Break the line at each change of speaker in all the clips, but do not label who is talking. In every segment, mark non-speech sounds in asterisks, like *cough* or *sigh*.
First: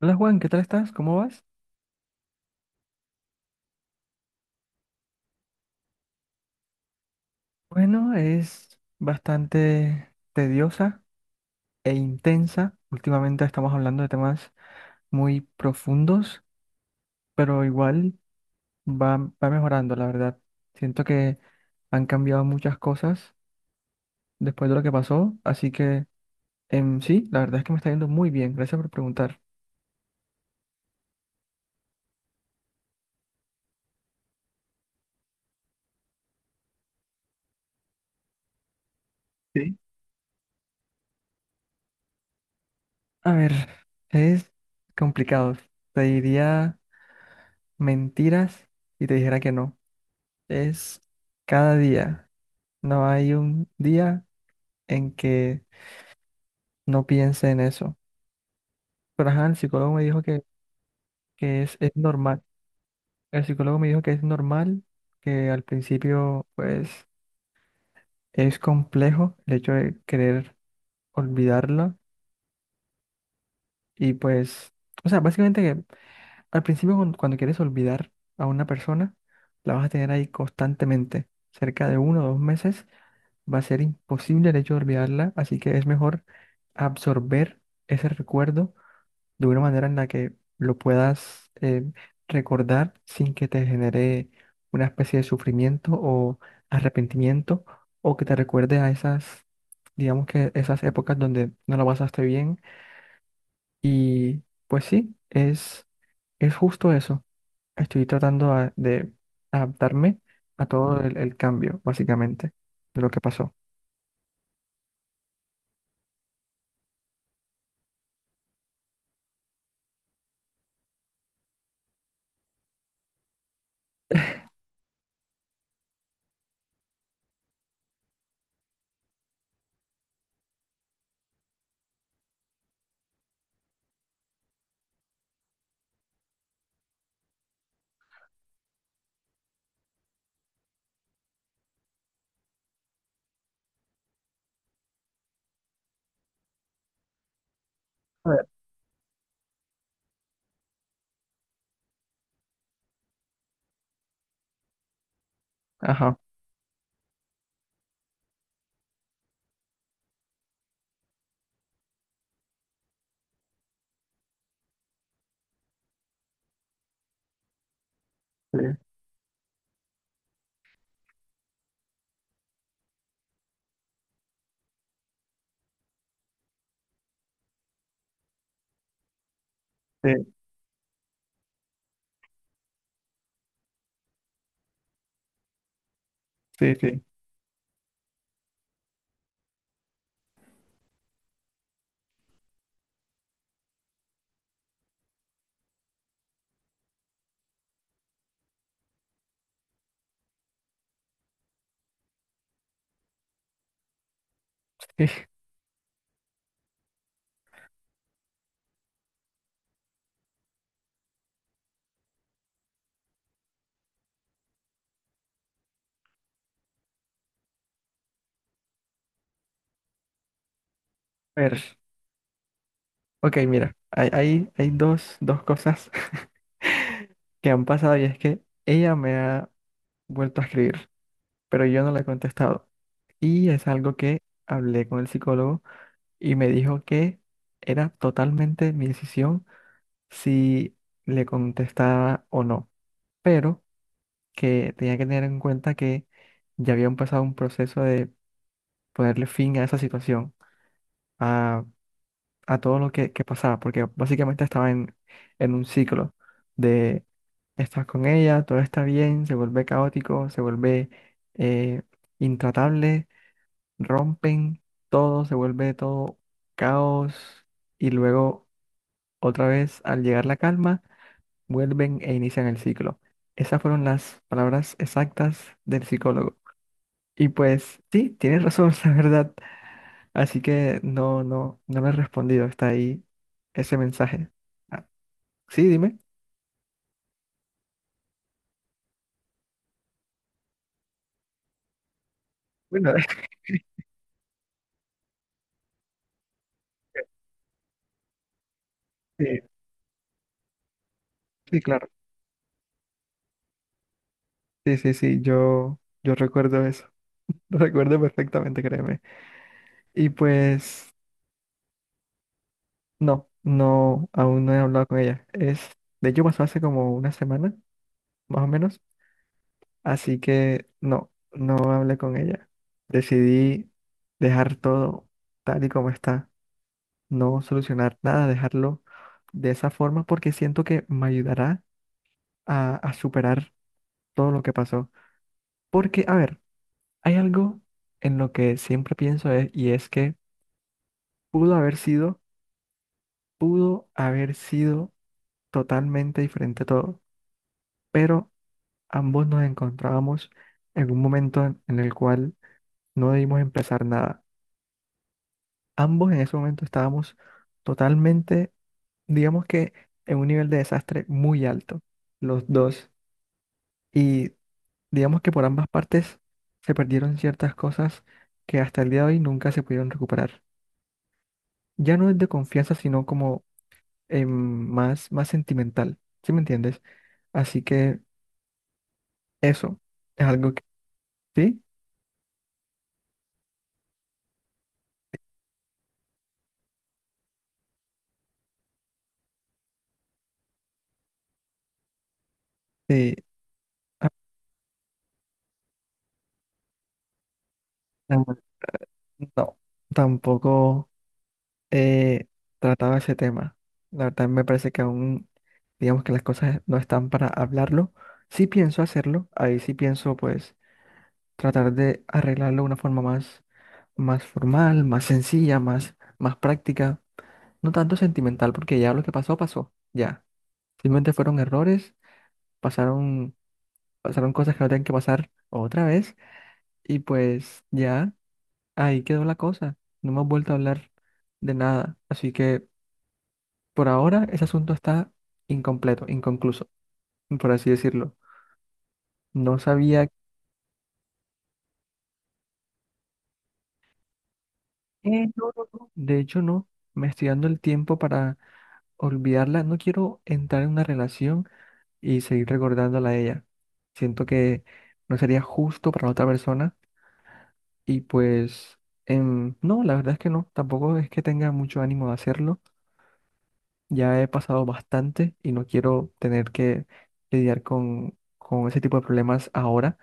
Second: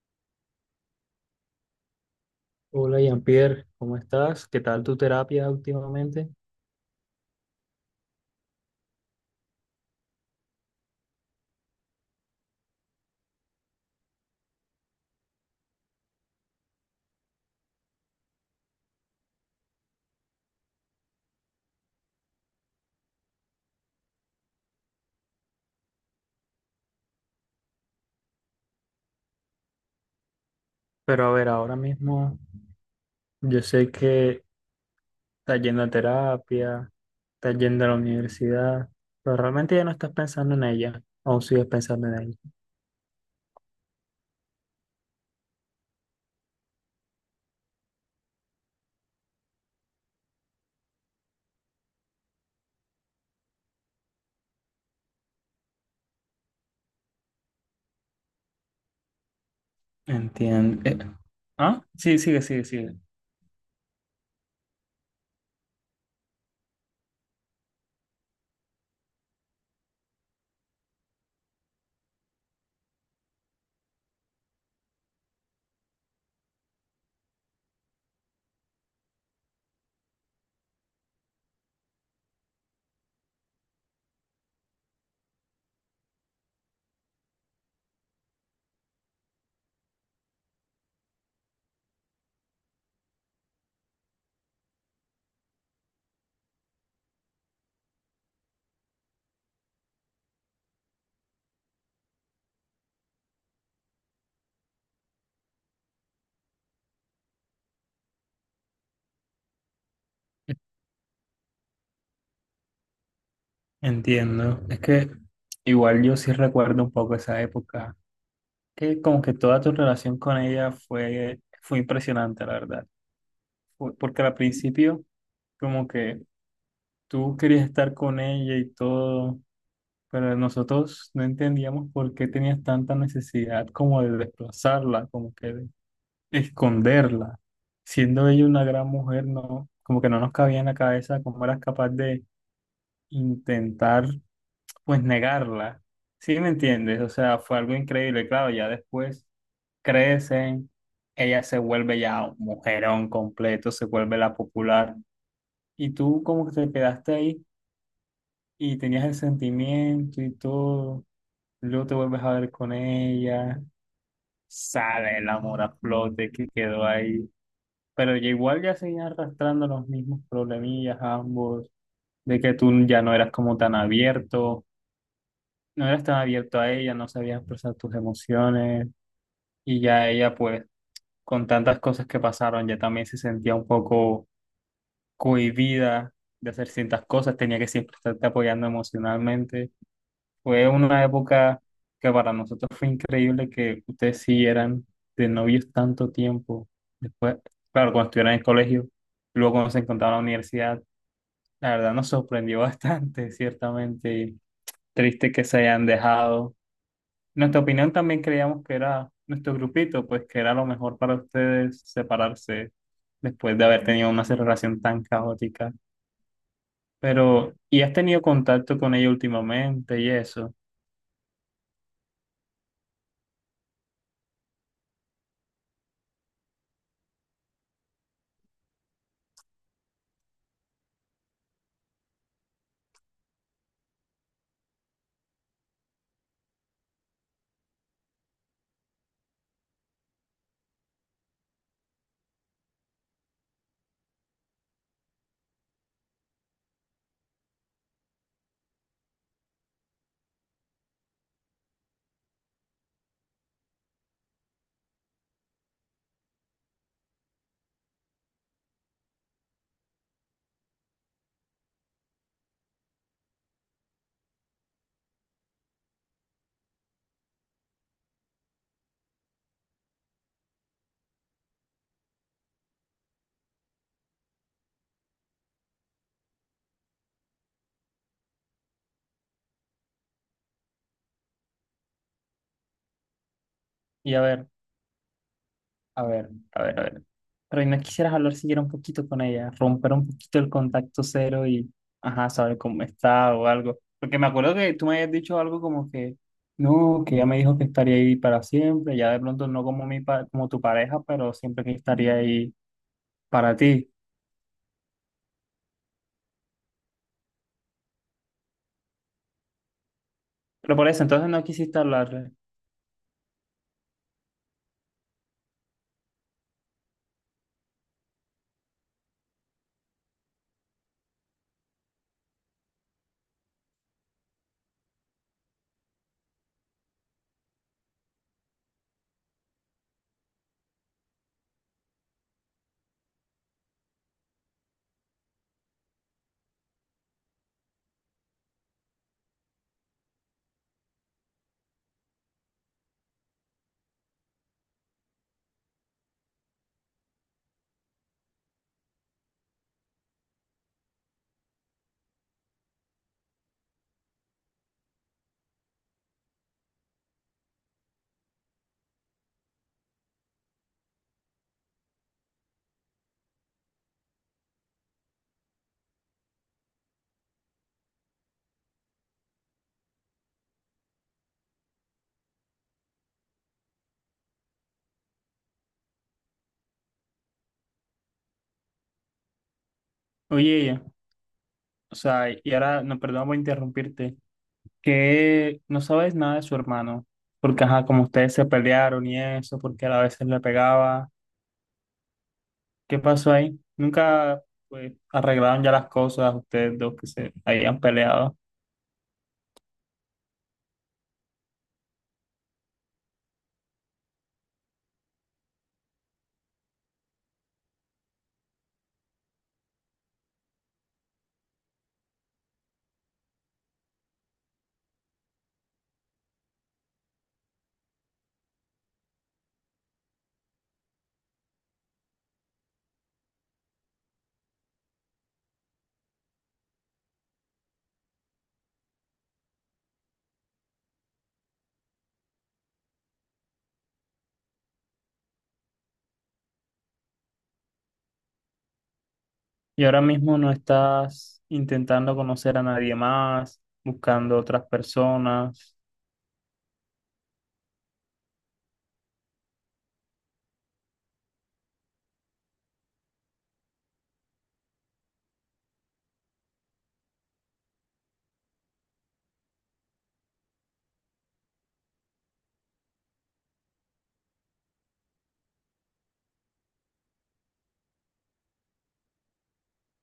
Hola Juan, ¿qué tal estás? ¿Cómo vas?
Hola Jean-Pierre, ¿cómo estás? ¿Qué tal tu terapia últimamente?
Bueno, es bastante tediosa e intensa. Últimamente estamos hablando de temas muy profundos, pero igual va, va mejorando, la verdad. Siento que han cambiado muchas cosas después de lo que pasó, así que sí, la verdad es que me está yendo muy bien. Gracias por preguntar.
Pero a ver, ahora mismo yo sé que estás yendo a terapia, estás yendo a la universidad, pero realmente
Sí.
ya no estás pensando en ella. ¿Aún sigues pensando en ella?
A ver, es complicado. Te diría mentiras y te dijera que no. Es cada día. No hay un día en que no piense en eso. Pero ajá, el psicólogo me dijo que,
Entiendo.
que
Ah,
es
sí,
normal.
sigue.
El psicólogo me dijo que es normal, que al principio pues es complejo el hecho de querer olvidarla. Y pues, o sea, básicamente que al principio cuando quieres olvidar a una persona, la vas a tener ahí constantemente. Cerca de uno o dos meses va a ser imposible el hecho de olvidarla. Así que es mejor absorber ese recuerdo de una manera en la que lo puedas recordar sin que te genere una especie de sufrimiento o arrepentimiento o que te recuerde a esas, digamos que esas épocas donde no lo pasaste bien. Y pues sí, es justo eso. Estoy de adaptarme a todo el cambio, básicamente, de lo que pasó.
Entiendo. Es que igual yo sí recuerdo un poco esa época, que como que toda tu relación con ella fue impresionante, la verdad. Porque al principio como que tú querías estar con ella y todo, pero nosotros no entendíamos por qué tenías tanta necesidad como de desplazarla, como que de esconderla. Siendo ella una gran mujer, no, como que no nos cabía en la cabeza cómo eras capaz de intentar, pues, negarla. ¿Sí me entiendes? O sea, fue algo
A
increíble.
ver.
Claro, ya después crecen, ella se vuelve ya un mujerón completo, se vuelve la popular. Y
Ajá.
tú como que te quedaste ahí y tenías el sentimiento y todo, luego te vuelves a ver con ella, sale el amor a flote que quedó ahí, pero ya
Sí,
igual ya seguían arrastrando los mismos problemillas ambos, de que tú ya no eras como tan abierto, no eras tan abierto a ella, no sabías expresar tus emociones y ya ella
sí,
pues con tantas cosas que pasaron ya también se sentía un poco cohibida de hacer
sí, sí.
ciertas
*laughs*
cosas, tenía que siempre estarte apoyando emocionalmente. Fue una época que para nosotros fue increíble que ustedes siguieran de novios tanto tiempo. Después, claro, cuando estuvieron en el colegio, luego cuando se encontraron en la universidad, la verdad nos sorprendió *laughs* bastante, ciertamente.
Sí.
Triste que se hayan dejado. Nuestra opinión también creíamos que era nuestro grupito, pues que era lo mejor para ustedes separarse después de haber tenido una relación tan caótica. Pero, ¿y has tenido contacto con ella últimamente y eso?
A ver. Ok, mira, hay dos cosas *laughs* que han pasado y es que ella me ha vuelto a escribir, pero yo no le he contestado. Y es algo que hablé con el psicólogo y me dijo que era totalmente mi decisión si le contestaba o no, pero que tenía que tener en cuenta que ya había empezado un proceso de ponerle fin a esa situación, a, a todo lo que pasaba, porque básicamente estaba en un ciclo estás con ella, todo está bien, se vuelve caótico, se vuelve eh, intratable, rompen todo, se vuelve todo caos y luego otra vez al llegar la calma, vuelven e inician el ciclo. Esas fueron las palabras exactas del psicólogo. Y pues sí, tienes razón, *laughs* la verdad. Así que no, no me he respondido, está ahí ese
Y a
mensaje.
ver,
Ah, sí, dime.
a ver. Pero ¿y no quisieras hablar siquiera un poquito con ella, romper un poquito el contacto cero y, ajá, saber cómo
Bueno, *laughs*
está o algo? Porque me acuerdo que tú me habías dicho algo como que, no, que ella me dijo que estaría ahí para siempre, ya de
sí,
pronto no como como tu pareja, pero
sí,
siempre que
claro.
estaría ahí para ti.
Sí, sí, sí, yo recuerdo eso, *laughs* lo recuerdo perfectamente, créeme. Y
Pero por
pues,
eso, entonces no quisiste hablarle.
no, no, aún no he hablado con ella. Es, de hecho, pasó hace como una semana, más o menos, así que no, no hablé con ella. Decidí dejar todo tal y como está, no solucionar nada, dejarlo de esa forma porque siento que me ayudará a superar todo lo que pasó. Porque, a ver, hay algo en lo que siempre pienso es y es que pudo haber sido, pudo haber sido totalmente diferente todo, pero ambos nos encontrábamos en un momento en el cual no debimos empezar nada. Ambos en ese momento estábamos totalmente, digamos que en un nivel de desastre muy alto, los dos. Y digamos que por ambas partes se perdieron ciertas cosas que hasta el día de hoy nunca se pudieron recuperar. Ya no es de confianza, sino como em, más, más sentimental, ¿sí me entiendes? Así que eso es algo
Oye,
que
ella,
sí,
o sea, y ahora, no, perdón por interrumpirte, que no sabes nada de su hermano, porque, ajá, como ustedes se pelearon y eso, porque él a veces le pegaba. ¿Qué
sí,
pasó ahí?
ah,
Nunca pues, ¿arreglaron ya las cosas ustedes dos que se habían peleado?
no, tampoco he tratado ese tema. La verdad me parece que aún, digamos que las cosas no están para hablarlo. Sí pienso hacerlo, ahí sí pienso pues tratar de arreglarlo de una forma más, más formal, más sencilla, más, más práctica. No tanto sentimental, porque ya lo que pasó, pasó. Ya. Simplemente fueron errores, pasaron pasaron cosas que no tenían que pasar otra vez y pues ya ahí quedó la cosa. No hemos vuelto a hablar de nada. Así que por ahora ese asunto está incompleto, inconcluso, por así decirlo. No
Y ahora
sabía...
mismo no estás intentando conocer a nadie más, buscando otras
No, no,
personas.
no. De hecho, no. Me estoy dando el tiempo para olvidarla. No quiero entrar en una relación y seguir recordándola a ella. Siento que no sería justo para la otra persona y pues... no, la verdad es que no. Tampoco es que tenga mucho ánimo de hacerlo. Ya he pasado bastante y no quiero tener que lidiar con ese tipo de problemas ahora.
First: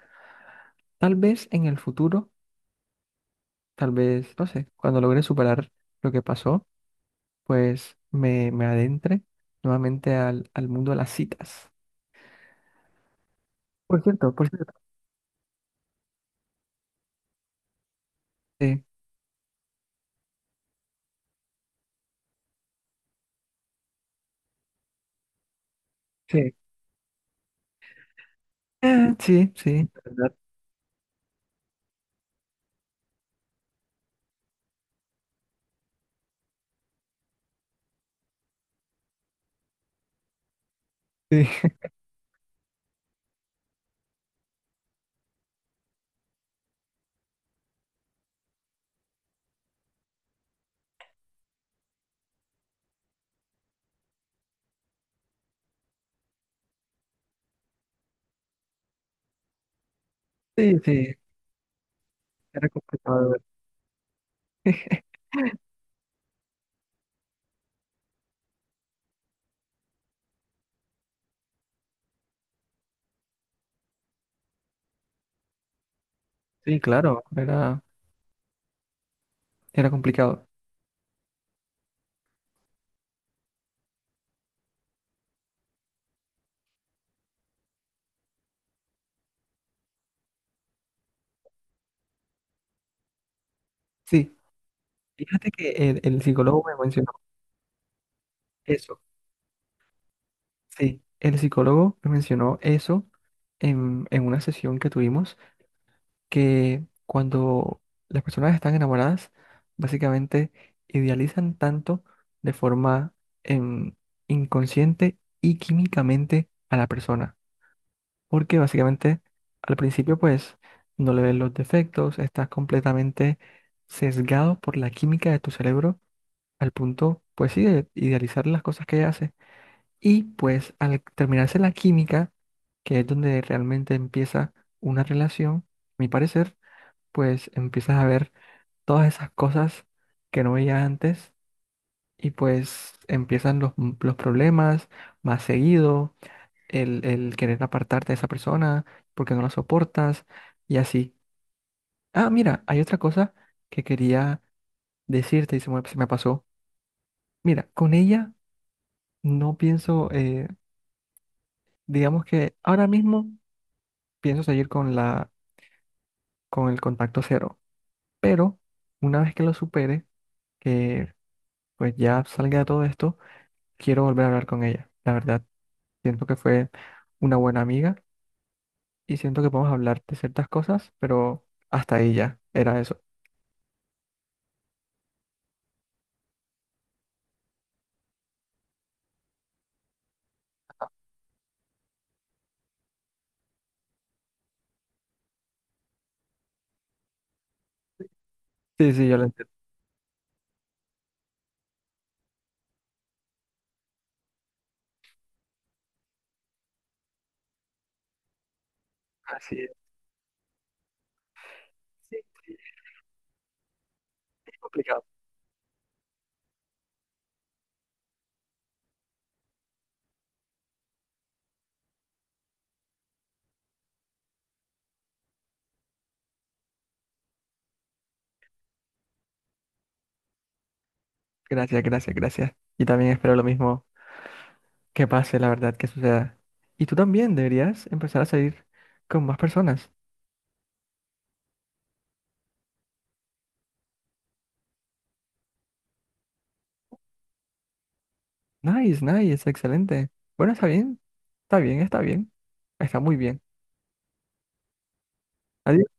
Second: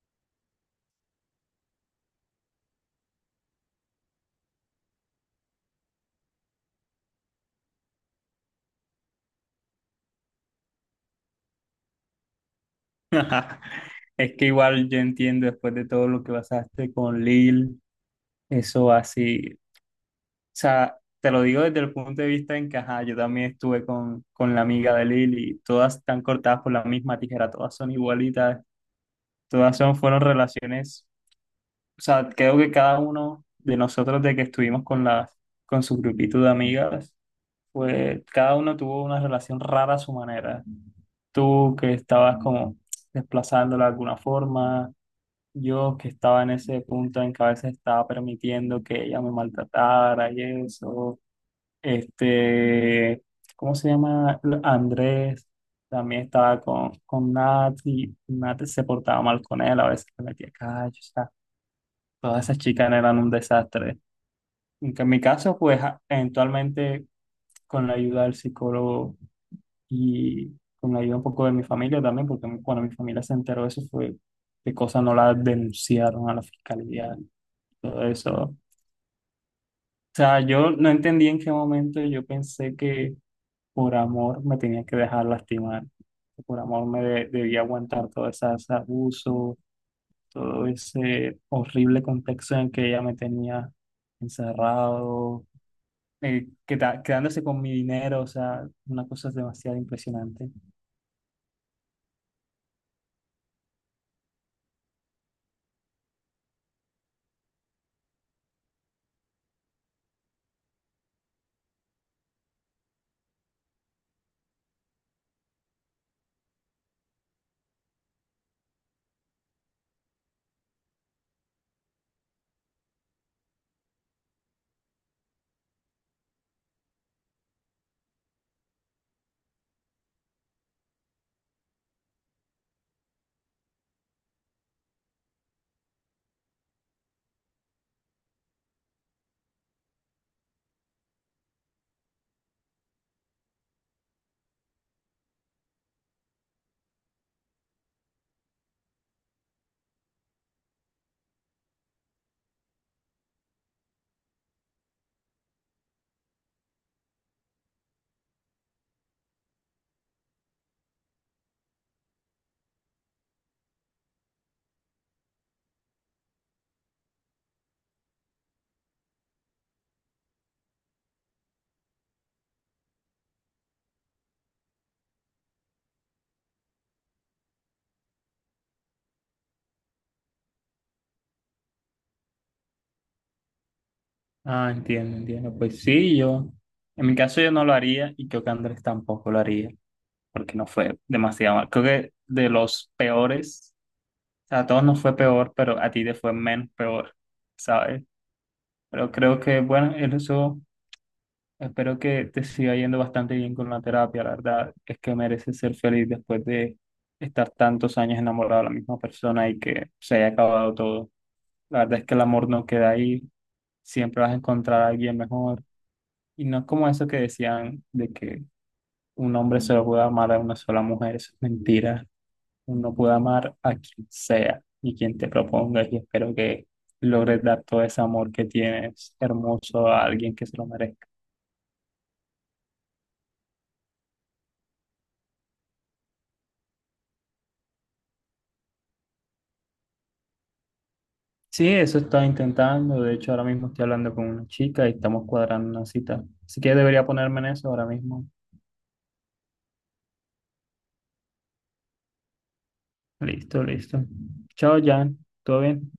Tal vez en el futuro, tal vez, no sé, cuando logre superar lo que pasó, pues me adentre nuevamente al mundo de las citas.
*laughs*
Por cierto,
Es que
por cierto.
igual yo entiendo después de todo lo que pasaste con Lil,
Sí,
eso así. O sea, te lo digo desde el punto de vista en que, ajá, yo también estuve con la amiga de Lil y todas están
sí.
cortadas por la misma tijera, todas son igualitas,
Sí,
todas
sí.
son,
*laughs*
fueron
¿Verdad?
relaciones. O sea, creo que cada uno de nosotros de que estuvimos con las, con su grupito de amigas, pues cada uno tuvo una relación rara a su manera.
Sí,
Tú que estabas como desplazándola de alguna forma, yo que estaba en ese punto en que a veces estaba permitiendo que ella me maltratara y eso. Este, ¿cómo se llama? Andrés también estaba con Nat y Nat se portaba mal con él, a veces le metía
sí,
callos.
sí.
Todas
*laughs*
esas
Era
chicas eran
complicado.
un
¿Verdad?
desastre. En
*laughs*
mi caso, eventualmente con la ayuda del psicólogo y con la ayuda un poco de mi familia también, porque cuando mi familia se enteró de eso fue de cosas no la denunciaron a la
Sí,
fiscalía,
claro, era,
todo eso. O
era
sea,
complicado.
yo no entendí en qué momento yo pensé que por amor me tenía que dejar lastimar, que por amor debía aguantar todo ese abuso, todo ese horrible contexto en el que ella me tenía
Sí,
encerrado
fíjate que el psicólogo me mencionó
quedándose con mi dinero, o sea,
eso.
una cosa es demasiado impresionante.
Sí, el psicólogo me mencionó eso en una sesión que tuvimos, que cuando las personas están enamoradas, básicamente idealizan tanto de forma em, inconsciente y químicamente a la persona, porque básicamente al principio pues no le ves los defectos, estás completamente sesgado por la química de tu cerebro al punto pues sí de idealizar las cosas que ella hace. Y pues al terminarse la química, que es donde realmente empieza una relación, a mi parecer, pues empiezas a ver todas esas cosas que no veía antes y pues empiezan los, los problemas más seguido, el querer apartarte de esa persona porque no la soportas y así. Ah, mira, hay otra cosa que quería decirte y se se me pasó. Mira, con ella no pienso, digamos que ahora mismo pienso seguir con la con el contacto cero. Pero una vez que lo supere, que pues ya salga de todo esto, quiero volver a hablar con ella. La verdad, siento que fue una buena amiga y siento que podemos hablar de ciertas cosas, pero hasta ahí ya era eso.
Ah, entiendo, entiendo. Pues sí, yo, en mi caso yo no lo haría y creo que Andrés tampoco lo haría, porque no fue demasiado mal. Creo que de los peores, o sea, a todos nos fue peor, pero a ti te fue menos peor, ¿sabes?
Sí, sí,
Pero
yo lo
creo
entiendo.
que, bueno, en eso espero que te siga yendo bastante bien con la terapia, la verdad es que mereces ser feliz después de estar tantos años enamorado de la misma persona
Así
y
es.
que se haya acabado todo. La verdad es que
Sí,
el amor
sí,
no queda ahí, siempre vas a
es
encontrar a
complicado.
alguien mejor. Y no es como eso que decían de que un hombre solo puede amar a una sola mujer, eso es mentira. Uno puede amar a quien sea y quien te propongas y espero que logres dar todo ese amor que tienes hermoso a alguien que se lo merezca.
Gracias, gracias, gracias. Y también espero lo mismo que pase, la verdad, que suceda. Y tú también deberías empezar a salir con más personas.
Sí, eso estoy intentando. De hecho, ahora mismo estoy hablando con una chica y estamos cuadrando una cita. Así que debería ponerme en eso ahora mismo.
Nice, nice, excelente. Bueno, está bien, está bien, está bien, está muy bien.
Listo, listo. Chao, Jan. ¿Todo bien?
Adiós.